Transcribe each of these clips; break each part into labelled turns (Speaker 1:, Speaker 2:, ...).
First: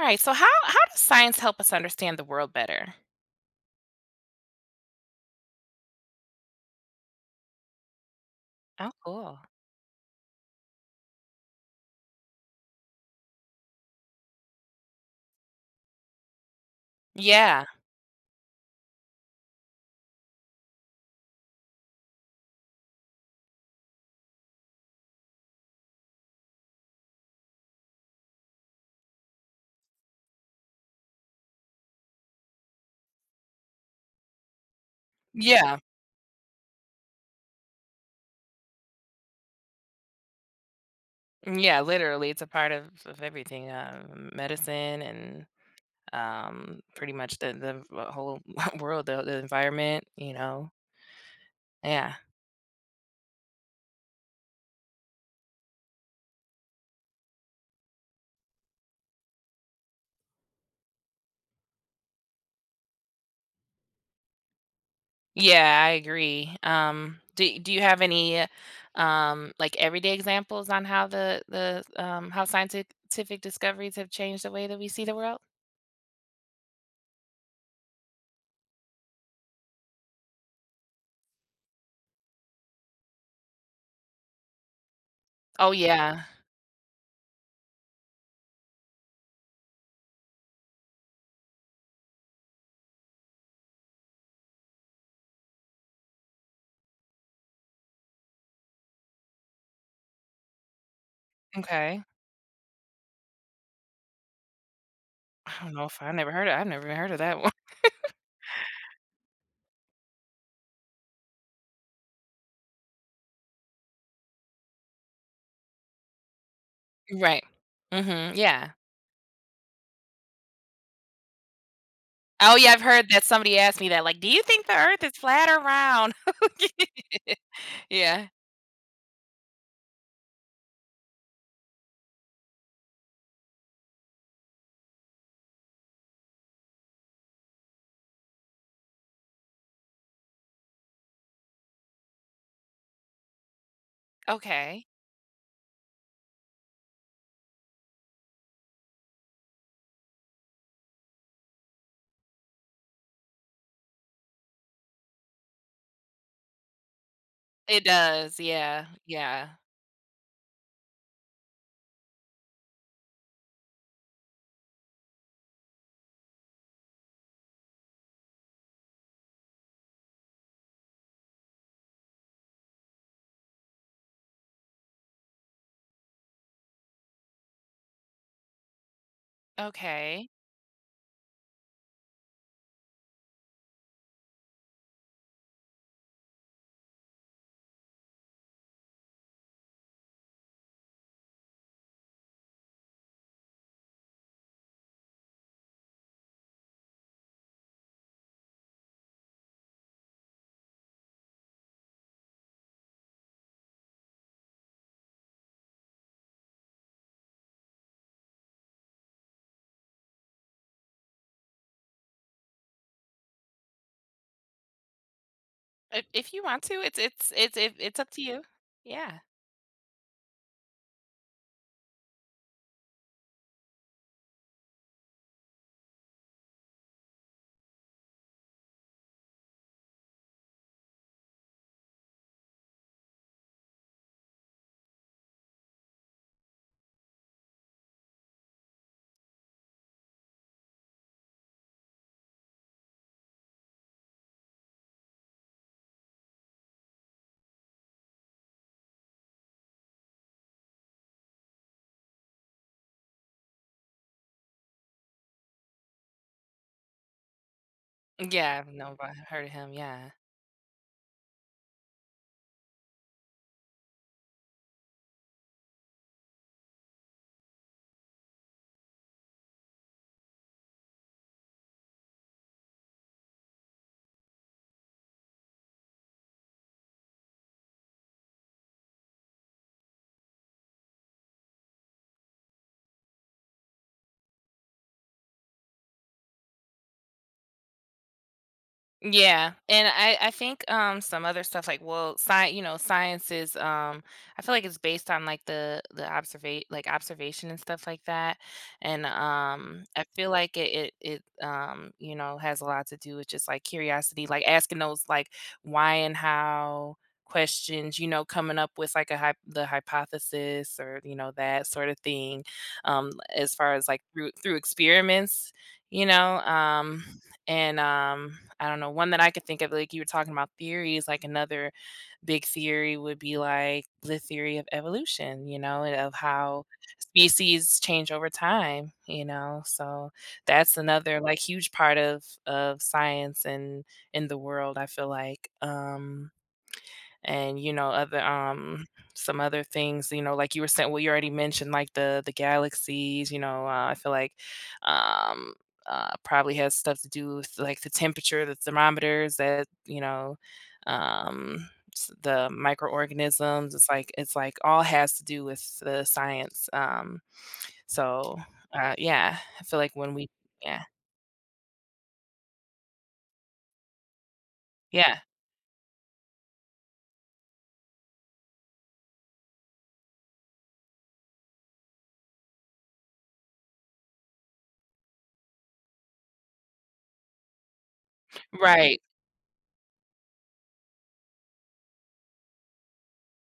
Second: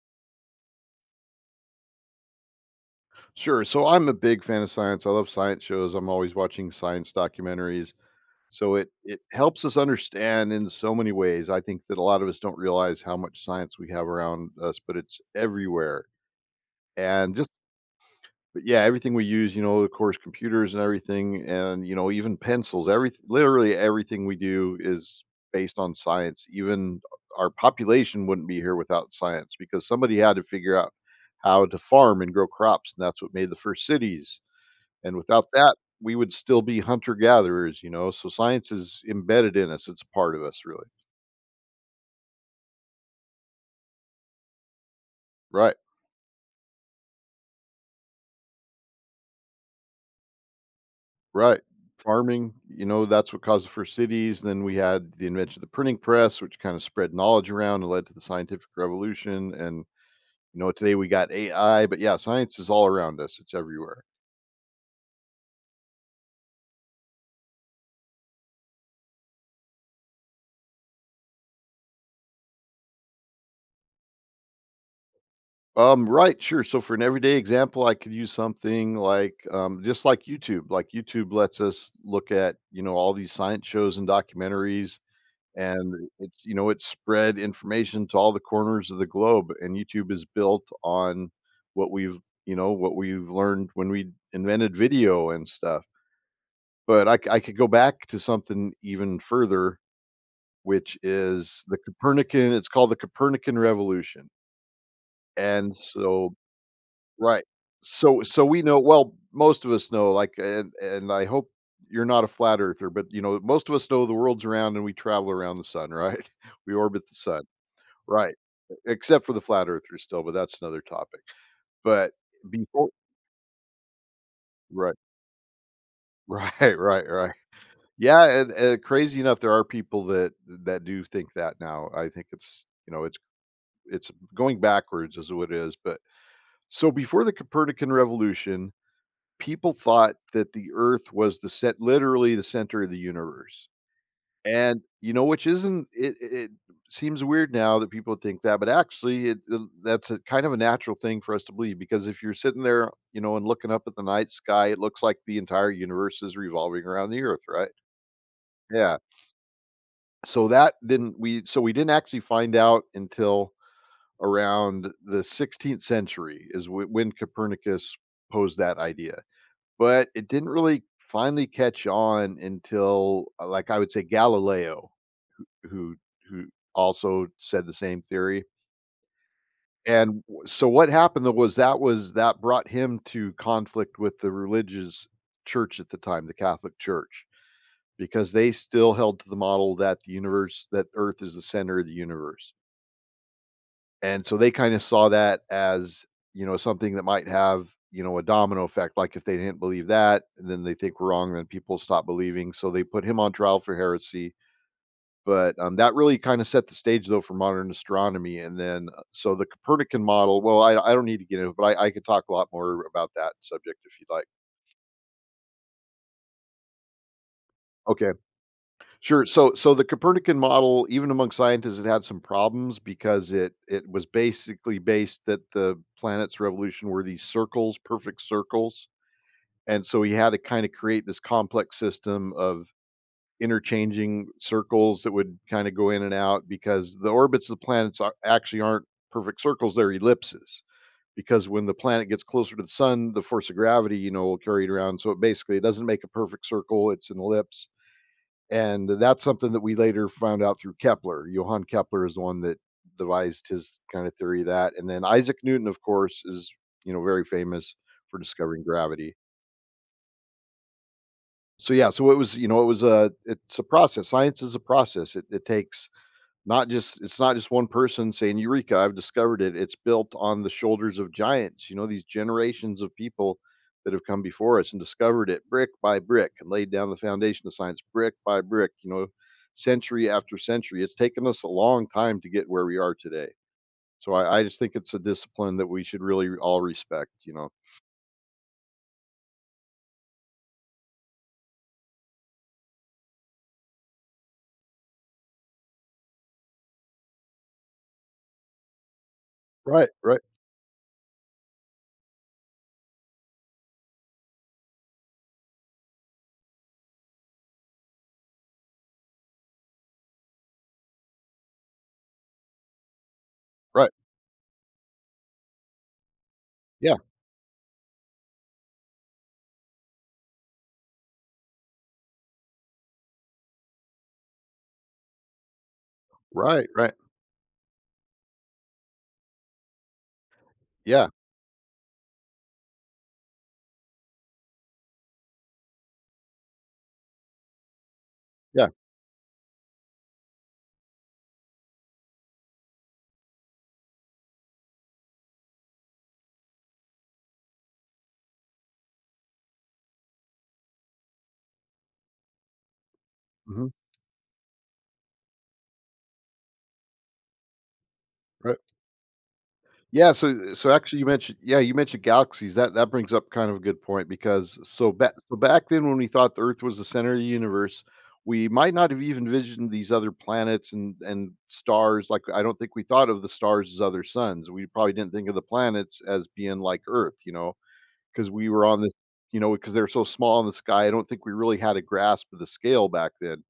Speaker 1: All right. So how does science help us understand the world better?
Speaker 2: Sure. So I'm a big fan of science. I love science shows. I'm always watching science documentaries. So it
Speaker 1: Oh,
Speaker 2: it
Speaker 1: cool.
Speaker 2: helps us understand in so many ways. I think that a lot of us don't realize how much science we have around us, but it's everywhere. And just
Speaker 1: Yeah.
Speaker 2: but yeah, everything we use, you know, of course, computers and everything, and you know, even pencils. Everything, literally everything we do is based on science. Even our population wouldn't be here without science because somebody had to figure out how to farm and grow crops, and that's what made the first cities and without that,
Speaker 1: Yeah.
Speaker 2: we would still be hunter gatherers, you know? So science is embedded in us. It's a part of us, really.
Speaker 1: Yeah, literally it's a part of everything. Medicine and
Speaker 2: Right,
Speaker 1: pretty much the whole world, the environment, you know.
Speaker 2: right.
Speaker 1: Yeah.
Speaker 2: Farming, you know, that's what caused the first cities. Then we had the invention of the printing press, which kind of spread knowledge around and led to the scientific revolution. And, you know, today we got AI, but yeah, science is all around us, it's everywhere.
Speaker 1: Yeah, I agree. Do you have any like everyday examples on how the how scientific discoveries have changed the way that we see the world?
Speaker 2: Right, sure. So for an everyday example, I could use something like just like YouTube. Like YouTube lets us look at, you know, all these science shows and documentaries,
Speaker 1: Oh
Speaker 2: and
Speaker 1: yeah.
Speaker 2: it's, you know, it spread information to all the corners of the globe, and YouTube is built on what we've you know, what we've learned when we invented video and stuff. But I could go back to something even further, which is the
Speaker 1: Okay.
Speaker 2: Copernican it's called the Copernican revolution, and so
Speaker 1: I've never even heard of that.
Speaker 2: right. So we know, well, most of us know, like, and I hope you're not a flat earther, but, you know, most of us know the world's round and we travel around the sun, right? We orbit the sun.
Speaker 1: Right.
Speaker 2: Right,
Speaker 1: Mhm, yeah.
Speaker 2: e except for the flat earthers still, but that's another topic. But
Speaker 1: Oh, yeah, I've
Speaker 2: before
Speaker 1: heard that. Somebody asked me that, like, "Do you think the
Speaker 2: right,
Speaker 1: Earth is flat or round?"
Speaker 2: right, right, right. Yeah,
Speaker 1: Yeah,
Speaker 2: and crazy enough, there are people that do think that now. I think it's, you know, it's going backwards is what it is, but so before the Copernican revolution, people thought that the Earth was the set literally the center of the universe. And
Speaker 1: okay.
Speaker 2: you know, which isn't it seems weird now that people think that, but actually it th that's a kind of a natural thing for us to believe because if you're sitting there, you know, and looking up at the night sky, it looks like the entire universe is revolving around the Earth, right?
Speaker 1: It does, yeah,
Speaker 2: Yeah.
Speaker 1: yeah.
Speaker 2: So that didn't we so we didn't actually find out until around the 16th century is when Copernicus posed that idea. But it didn't really finally catch on until, like, I would say Galileo, who who also said the same theory. And
Speaker 1: Okay.
Speaker 2: w so what happened though was that brought him to conflict with the religious church at the time, the Catholic Church, because they still held to the model that the universe that Earth is the center of the universe. And so they kinda saw that as, you know, something that might have, you know, a domino effect, like, if they didn't believe that, then they think we're wrong, then people stop believing, so they put him on trial for heresy. But, that really kinda set the stage, though, for modern astronomy, and then, so the Copernican model, well, I don't need to get into it, but I could talk a lot more about that subject if you'd like.
Speaker 1: If you want to, it's up
Speaker 2: Okay,
Speaker 1: to you. Yeah.
Speaker 2: sure. So so the Copernican model, even among scientists, it had some problems because it was basically based that the planet's revolution were these circles, perfect circles, and so he had to kinda create this complex system of interchanging circles that would kind of go in and out because the orbits of the planets are, actually aren't perfect circles, they're ellipses. Because when the planet gets closer to the sun, the force of gravity, you know, will carry it around. So it basically it doesn't make a perfect circle, it's an ellipse. And that's something that we later found out through Kepler. Johann Kepler is the one that devised his kind of theory of that. And then Isaac Newton, of course, is, you know, very famous for discovering
Speaker 1: Yeah, no, but I
Speaker 2: gravity.
Speaker 1: heard of him, yeah.
Speaker 2: So yeah, so it was, you know, it was a, it's a process, science is a process, it takes. Not just, it's not just one person saying, "Eureka, I've discovered it." It's built on the shoulders of giants, you know, these generations of people that have come before us and discovered it brick by brick and laid down the foundation of science brick by brick, you know, century after century. It's taken us a long time to get where we are today. So I just think it's a discipline that we should really all respect, you know.
Speaker 1: Yeah, and I think, some other stuff, like, well, science is, I feel like it's based on, like, the observa like, observation and stuff like that, and,
Speaker 2: Right,
Speaker 1: I
Speaker 2: right,
Speaker 1: feel like it you know, has a lot to do with just, like, curiosity, like, asking those, like, why and how questions, you know, coming up with, like, a hy the hypothesis or, you know, that sort of thing, as far as,
Speaker 2: right.
Speaker 1: like, through experiments, you know,
Speaker 2: Yeah,
Speaker 1: and I don't know, one that I could think of, like you were talking about theories, like another big theory would be like the theory of evolution, you know, and of how
Speaker 2: right, right.
Speaker 1: species change over time, you know, so that's
Speaker 2: Yeah,
Speaker 1: another like huge part of science and in the world, I feel like, and you know, other
Speaker 2: yeah.
Speaker 1: some other things, you know, like you were saying, well, you already mentioned like the galaxies, you know. I feel like, um probably has stuff to do with like the temperature, the thermometers, that you know, um the
Speaker 2: Mhm.
Speaker 1: microorganisms, it's like, it's like all has to do with the science. So
Speaker 2: Right.
Speaker 1: yeah, I feel like
Speaker 2: Yeah,
Speaker 1: when we
Speaker 2: so so
Speaker 1: yeah,
Speaker 2: actually you mentioned, yeah, you mentioned galaxies. That brings up kind of a good point because
Speaker 1: yeah,
Speaker 2: so back then when we thought the Earth was the center of the universe, we might not have even envisioned these other planets and stars. Like I don't think we thought of the stars as other suns. We probably didn't think of the planets as being like Earth, you know, because we were on this,
Speaker 1: right.
Speaker 2: you know, because they're so small in the sky. I don't think we really had a grasp of the scale back then.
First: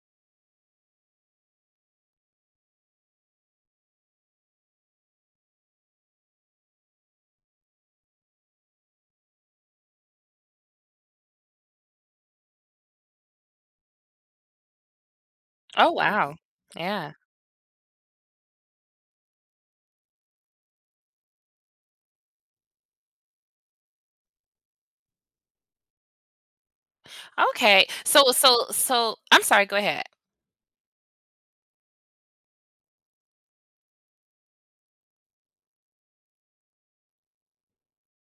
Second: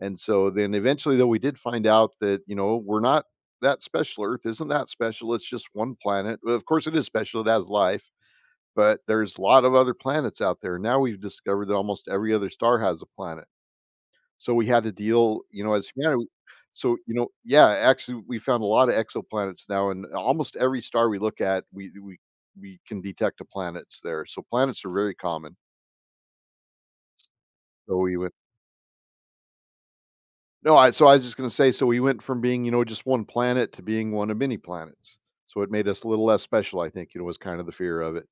Speaker 2: And so then eventually though we did find out that, you know, we're not that special. Earth isn't that special. It's just one planet. Well, of course it is special. It has life, but there's a lot of other planets out there. Now we've discovered that almost every other star has a planet. So we had to deal, you know, as
Speaker 1: Oh
Speaker 2: humanity.
Speaker 1: wow.
Speaker 2: So,
Speaker 1: Yeah,
Speaker 2: you know, yeah, actually we found a lot of exoplanets now and almost every star we look at, we can detect a planets there. So planets are very common.
Speaker 1: okay.
Speaker 2: So we
Speaker 1: so
Speaker 2: went
Speaker 1: so so I'm sorry, go ahead.
Speaker 2: No, I so I was just gonna say, so we went from being, you know, just one planet to being one of many planets. So it made us a little less special, I think, you know, was kind of the fear of it.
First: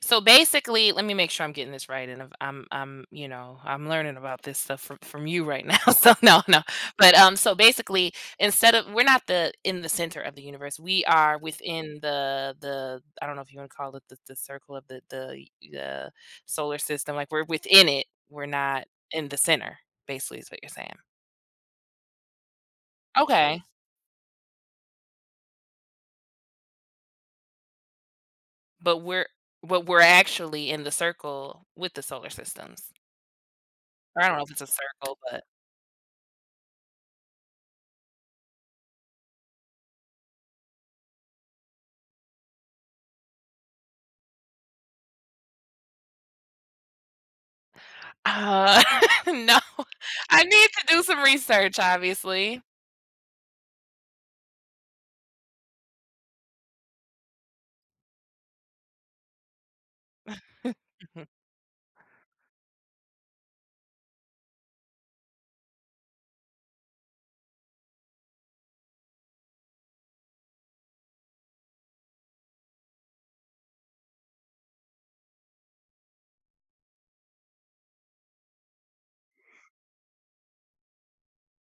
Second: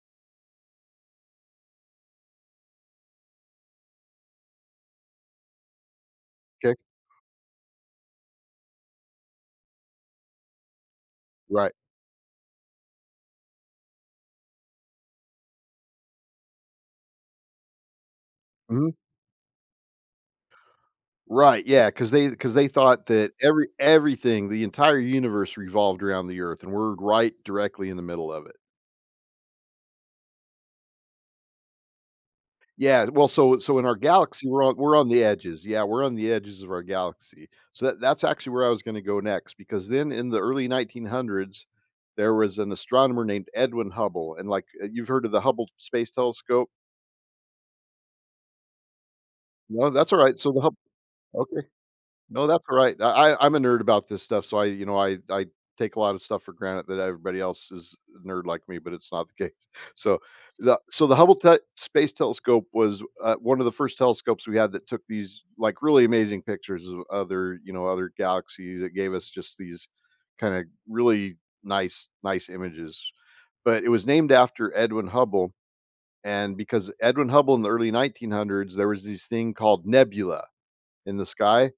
Speaker 1: So basically, let me make sure I'm getting this right, and if I'm you know, I'm learning about this stuff from you right now. So no, no,
Speaker 2: Okay.
Speaker 1: but um, so basically, instead of we're not the in the center of the universe, we are
Speaker 2: Right.
Speaker 1: within the I don't know if you want to call it the circle of the solar system. Like we're within it. We're not
Speaker 2: Mhm.
Speaker 1: in the center. Basically, is what you're saying.
Speaker 2: Right, yeah. Because they thought that
Speaker 1: Okay,
Speaker 2: everything, the entire universe revolved around the Earth, and we're right directly in the middle of it.
Speaker 1: but we're, but we're actually in the circle with the solar systems.
Speaker 2: Yeah, well, so so in our
Speaker 1: Or I don't know
Speaker 2: galaxy,
Speaker 1: if it's a
Speaker 2: we're on
Speaker 1: circle,
Speaker 2: the
Speaker 1: but
Speaker 2: edges. Yeah, we're on the edges of our galaxy. So that's actually where I was gonna go next, because then in the early 1900s, there was an astronomer named Edwin Hubble, and, like, you've heard of the Hubble Space Telescope?
Speaker 1: Uh, no.
Speaker 2: No, that's alright,
Speaker 1: I
Speaker 2: so the
Speaker 1: need
Speaker 2: Hubble.
Speaker 1: to do some
Speaker 2: Okay.
Speaker 1: research,
Speaker 2: No,
Speaker 1: obviously.
Speaker 2: that's all right. I'm a nerd about this stuff, so I, you know, I take a lot of stuff for granted that everybody else is a nerd like me, but it's not the case. So so the
Speaker 1: Mhm.
Speaker 2: Space Telescope was one of the first telescopes we had that took these like really amazing pictures of other, you know, other galaxies. It gave us just these kind of really nice images. But it was named after Edwin Hubble, and because Edwin Hubble in the early 1900s, there was this thing called nebula in the sky.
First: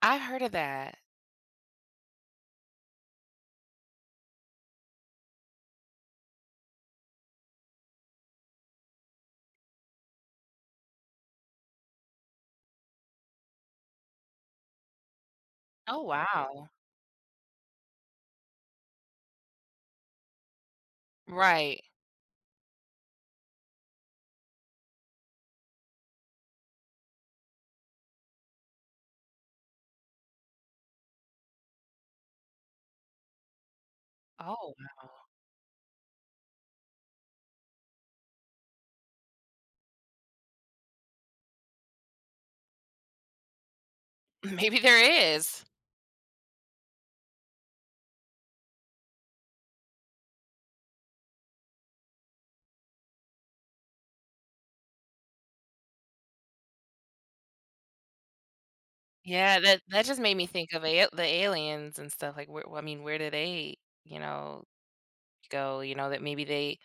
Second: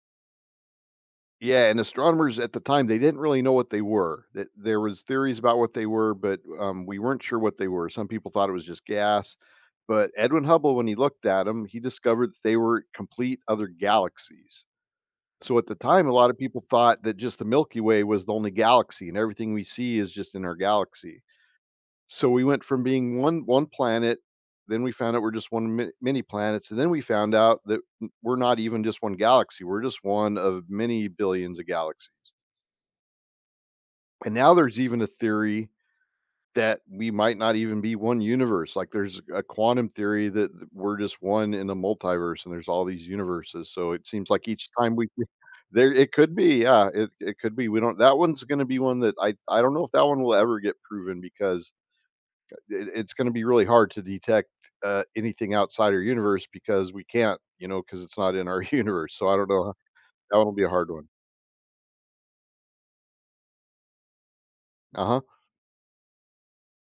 Speaker 1: I heard of that.
Speaker 2: Yeah, and astronomers at the time, they didn't really know what they were. Th There was theories about what they were, but, we weren't sure what they were. Some people thought it was just gas, but Edwin Hubble, when he looked at them, he discovered that they were complete other galaxies. So, at the
Speaker 1: Oh,
Speaker 2: time, a lot of people
Speaker 1: wow.
Speaker 2: thought that just the Milky Way was the only galaxy, and everything we see is just in our galaxy.
Speaker 1: Right.
Speaker 2: So, we went from being one planet, then we found out we're just one mi many planets, and then we found out that w we're not even just one galaxy, we're just one of many billions of galaxies. And now
Speaker 1: Oh,
Speaker 2: there's even a
Speaker 1: wow.
Speaker 2: theory that we might not even be one universe. Like there's a quantum theory that we're just one in a multiverse and there's all these universes. So it seems like each
Speaker 1: Maybe
Speaker 2: time we
Speaker 1: there is.
Speaker 2: there it could be, yeah, it could be. We don't, that one's gonna be one that I don't know if that one will ever get proven because it's gonna be really hard to detect anything outside our universe because we can't, you know, because it's not in our universe. So I don't
Speaker 1: Yeah,
Speaker 2: know.
Speaker 1: that that just
Speaker 2: That
Speaker 1: made
Speaker 2: one
Speaker 1: me
Speaker 2: will be a
Speaker 1: think of
Speaker 2: hard
Speaker 1: a
Speaker 2: one.
Speaker 1: the aliens and stuff, like, where, well, I mean, where do they, you know,
Speaker 2: Uh huh.
Speaker 1: go? You know, that maybe they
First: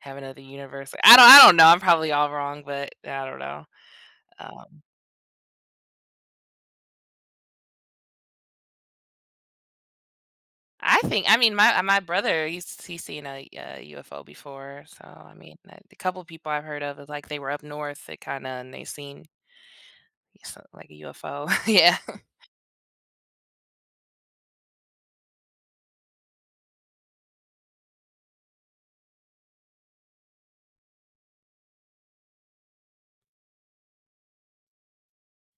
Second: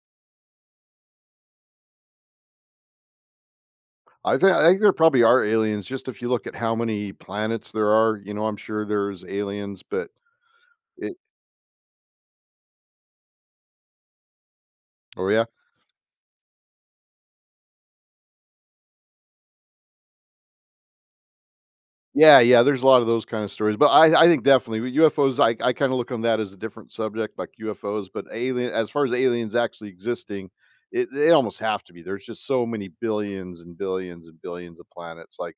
Speaker 1: have another universe. I don't know, I'm probably all wrong, but I don't know.
Speaker 2: I think
Speaker 1: Um,
Speaker 2: there probably are aliens, just if you look at how many planets there are, you know, I'm sure there's aliens, but
Speaker 1: I
Speaker 2: it.
Speaker 1: think, I mean, my brother, he's seen a, UFO before, so,
Speaker 2: Oh,
Speaker 1: I
Speaker 2: yeah?
Speaker 1: mean, a the couple people I've heard of is, like, they were up north, they kinda and they seen s, like, a UFO. Yeah.
Speaker 2: Yeah, yeah, there's a lot of those kind of stories, but I think definitely with UFOs, I kinda look on that as a different subject, like UFOs, but alien as far as aliens actually existing, it they almost have to be. There's just so many billions and billions and billions of planets, like,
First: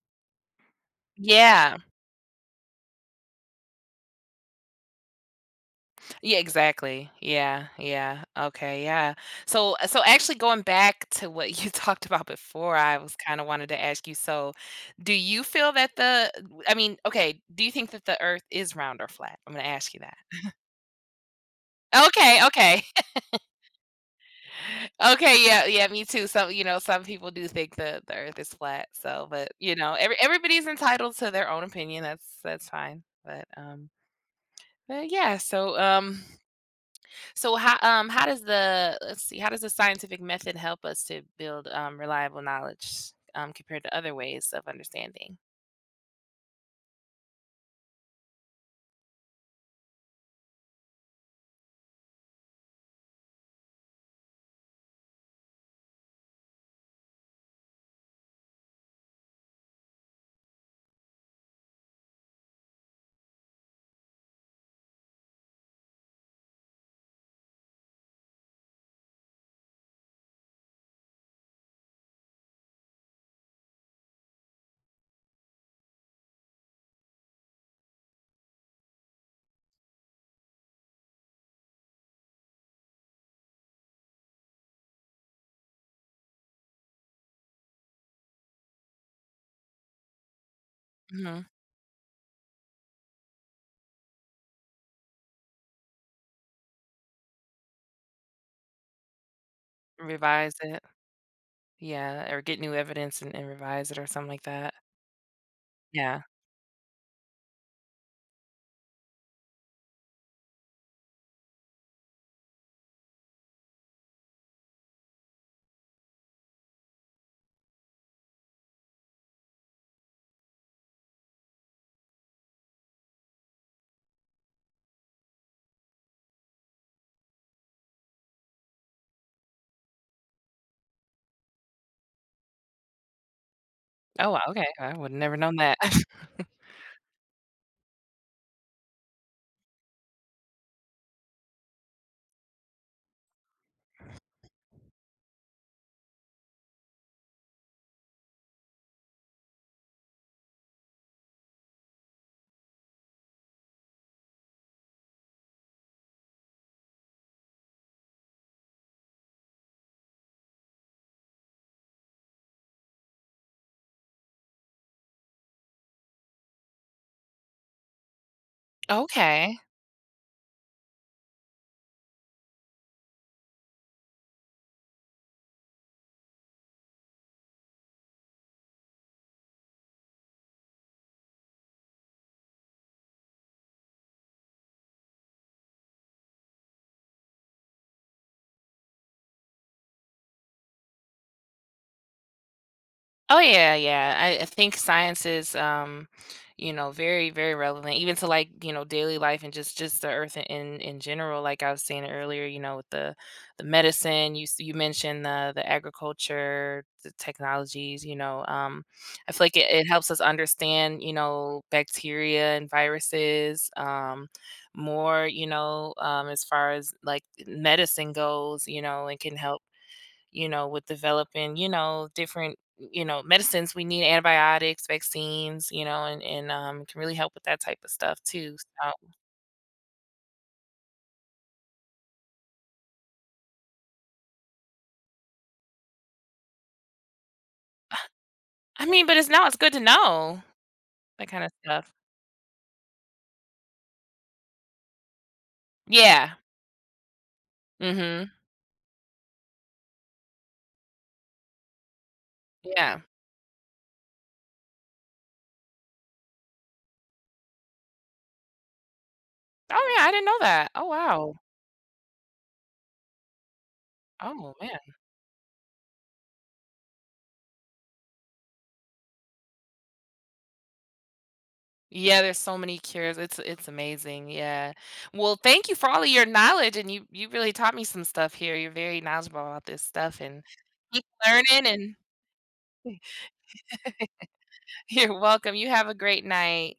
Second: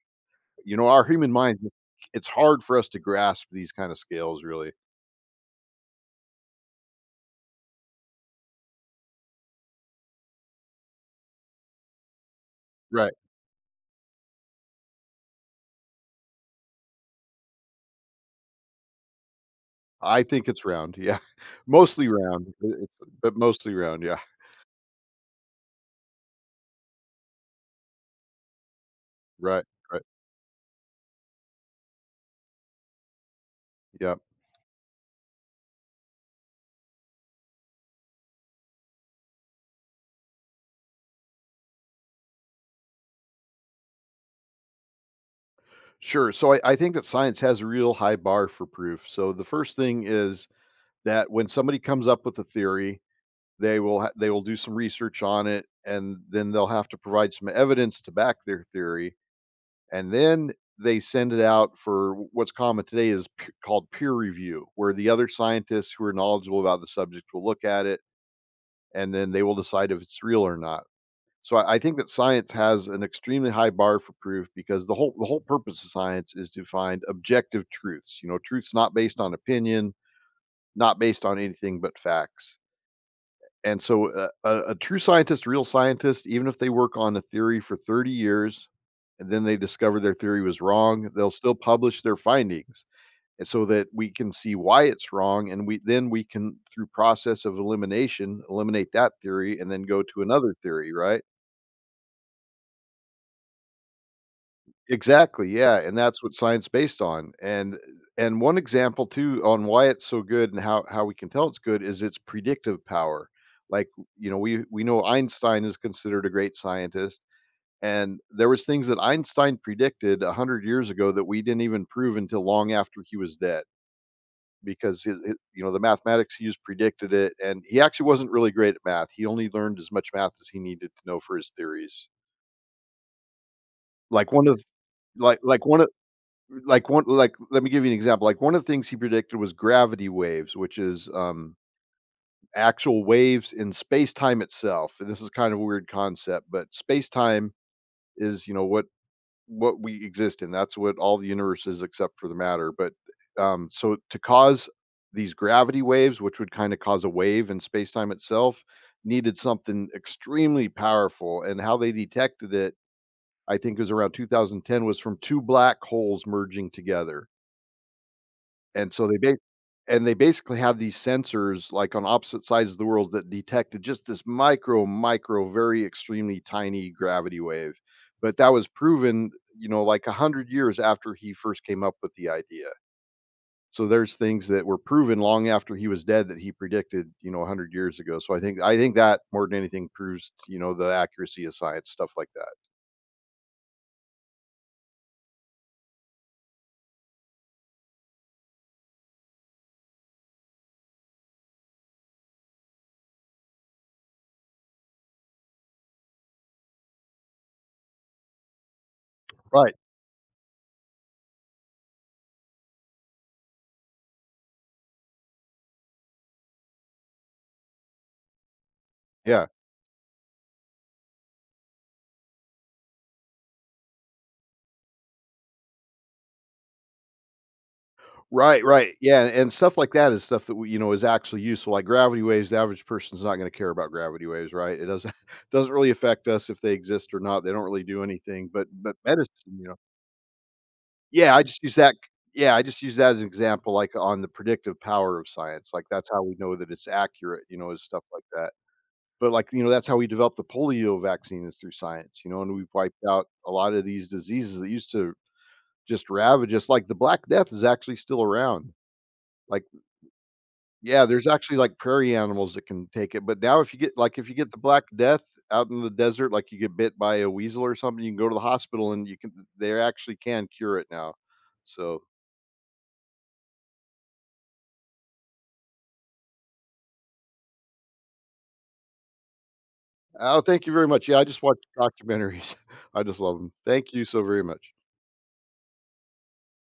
Speaker 2: you know, our human mind,
Speaker 1: Yeah.
Speaker 2: it's hard for us to grasp these kind of scales, really.
Speaker 1: Yeah, exactly. Yeah, yeah. Okay, yeah. So actually going back to what you talked about before, I
Speaker 2: Right.
Speaker 1: was kinda wanted to ask you, so, do you feel that the, I mean, okay, do you think that the Earth is round or flat? I'm gonna ask you that.
Speaker 2: I think it's round, yeah. Mostly
Speaker 1: Okay,
Speaker 2: round, I
Speaker 1: okay.
Speaker 2: it's but mostly round, yeah.
Speaker 1: Okay, yeah, yeah, me too. Some, you know, some people do think the Earth is flat. So, but
Speaker 2: Right,
Speaker 1: you know,
Speaker 2: right.
Speaker 1: everybody's entitled to their own opinion. That's fine.
Speaker 2: Yeah.
Speaker 1: But yeah. So so how, how does the, let's see, how does the scientific method help us to build reliable knowledge compared to other ways of understanding?
Speaker 2: Sure. So I think that science has a real high bar for proof. So the first thing is that when somebody comes up with a theory, they will they will do some research on it and then they'll have to provide some evidence to back their theory, and then they send it out for what's common today is called peer review, where the other scientists who are knowledgeable about the subject will look at it and then they will decide if it's real or not. So I think that science has an extremely high bar for proof, because the whole purpose of science is to find objective truths. You know, truths not based on opinion, not based on anything but facts. And so a true scientist, real scientist, even if they work on a theory for 30 years and then they discover their theory was wrong, they'll
Speaker 1: Hmm.
Speaker 2: still publish their findings. And so that we can see why it's wrong, and we then we can, through process of elimination, eliminate that theory and then go to another
Speaker 1: Revise it,
Speaker 2: theory, right?
Speaker 1: yeah, or get new evidence and revise it or something like that.
Speaker 2: Exactly, yeah, and that's
Speaker 1: Yeah.
Speaker 2: what science based on, and one example too on why it's so good and how we can tell it's good is its predictive power. Like, you know, we know Einstein is considered a great scientist, and there was things that Einstein predicted 100 years ago that we didn't even prove until long after he was dead, because you know, the mathematics he used predicted it. And he actually wasn't really great at math. He only learned as much math as he needed to know for his theories. Like
Speaker 1: Oh, wow.
Speaker 2: one of
Speaker 1: Okay. I would have never known
Speaker 2: like
Speaker 1: that.
Speaker 2: one like one Like let me give you an example. Like one of the things he predicted was gravity waves, which is actual waves in space-time itself. And this is kind of a weird concept, but space-time is, you know, what we exist in. That's what all the universe is, except for the matter. But so to cause these gravity waves, which would kind of cause a wave in space-time itself, needed something extremely powerful. And how they detected it, I think it was around 2010, was from two black holes merging together. And so they ba
Speaker 1: Okay.
Speaker 2: and they basically have these sensors, like, on opposite sides of the world that detected just this micro, micro, very extremely tiny gravity wave. But that was proven, you know, like, 100 years after he first came up with the idea. So there's things that were proven long after he was dead that he predicted, you know, 100 years ago. So I think that more than anything proves, you know, the accuracy of science, stuff like that.
Speaker 1: Oh yeah, yeah. I think science is, you know, very, very relevant, even to like, you know, daily life and just the earth in general. Like I was saying earlier, you know, with the medicine, you s- you mentioned the agriculture, the technologies. You know, I feel like it,
Speaker 2: Right.
Speaker 1: it helps us understand, you know, bacteria and viruses, more. You know, as far as like medicine goes, you know, and can
Speaker 2: Yeah.
Speaker 1: help, you know, with developing, you know, different, you know, medicines. We need antibiotics, vaccines, you know, and can really help with that type of stuff too.
Speaker 2: Right,
Speaker 1: So
Speaker 2: right. Yeah, and stuff like that is stuff that we, you know, is actually useful. Like gravity waves, the average person's not gonna care about gravity waves, right? It doesn't doesn't really affect us if they exist or not, they don't really do anything,
Speaker 1: I
Speaker 2: but
Speaker 1: mean, but it's
Speaker 2: medicine,
Speaker 1: now it's
Speaker 2: you
Speaker 1: good
Speaker 2: know.
Speaker 1: to know that
Speaker 2: Yeah, I
Speaker 1: kind of
Speaker 2: just use
Speaker 1: stuff.
Speaker 2: that Yeah, I just use that as an example, like, on the predictive power of science, like, that's how we
Speaker 1: Yeah.
Speaker 2: know that it's accurate, you know, is stuff like
Speaker 1: Mm-hmm.
Speaker 2: that. But, like, you know, that's how we developed the polio vaccine, is through science, you know, and we've
Speaker 1: Yeah.
Speaker 2: wiped out a lot of these diseases that used to just ravage us, like, the Black Death is actually still around. Like,
Speaker 1: Oh yeah, I didn't know that. Oh
Speaker 2: yeah, there's
Speaker 1: wow.
Speaker 2: actually, like, prairie animals that can take it, but now if you get like, if you get
Speaker 1: Oh
Speaker 2: the
Speaker 1: man.
Speaker 2: black death out in the desert, like, you get bit by a weasel or something, you can go to the hospital and you can, they actually can cure it now. So,
Speaker 1: Yeah, there's so many cures. It's amazing. Yeah. Well, thank you for all of your knowledge and you really taught me some stuff here. You're very knowledgeable about this stuff
Speaker 2: oh,
Speaker 1: and
Speaker 2: thank you very
Speaker 1: keep
Speaker 2: much. Yeah, I just watch
Speaker 1: learning and
Speaker 2: documentaries. I just love them. Thank you so very much.
Speaker 1: you're welcome. You have a great night.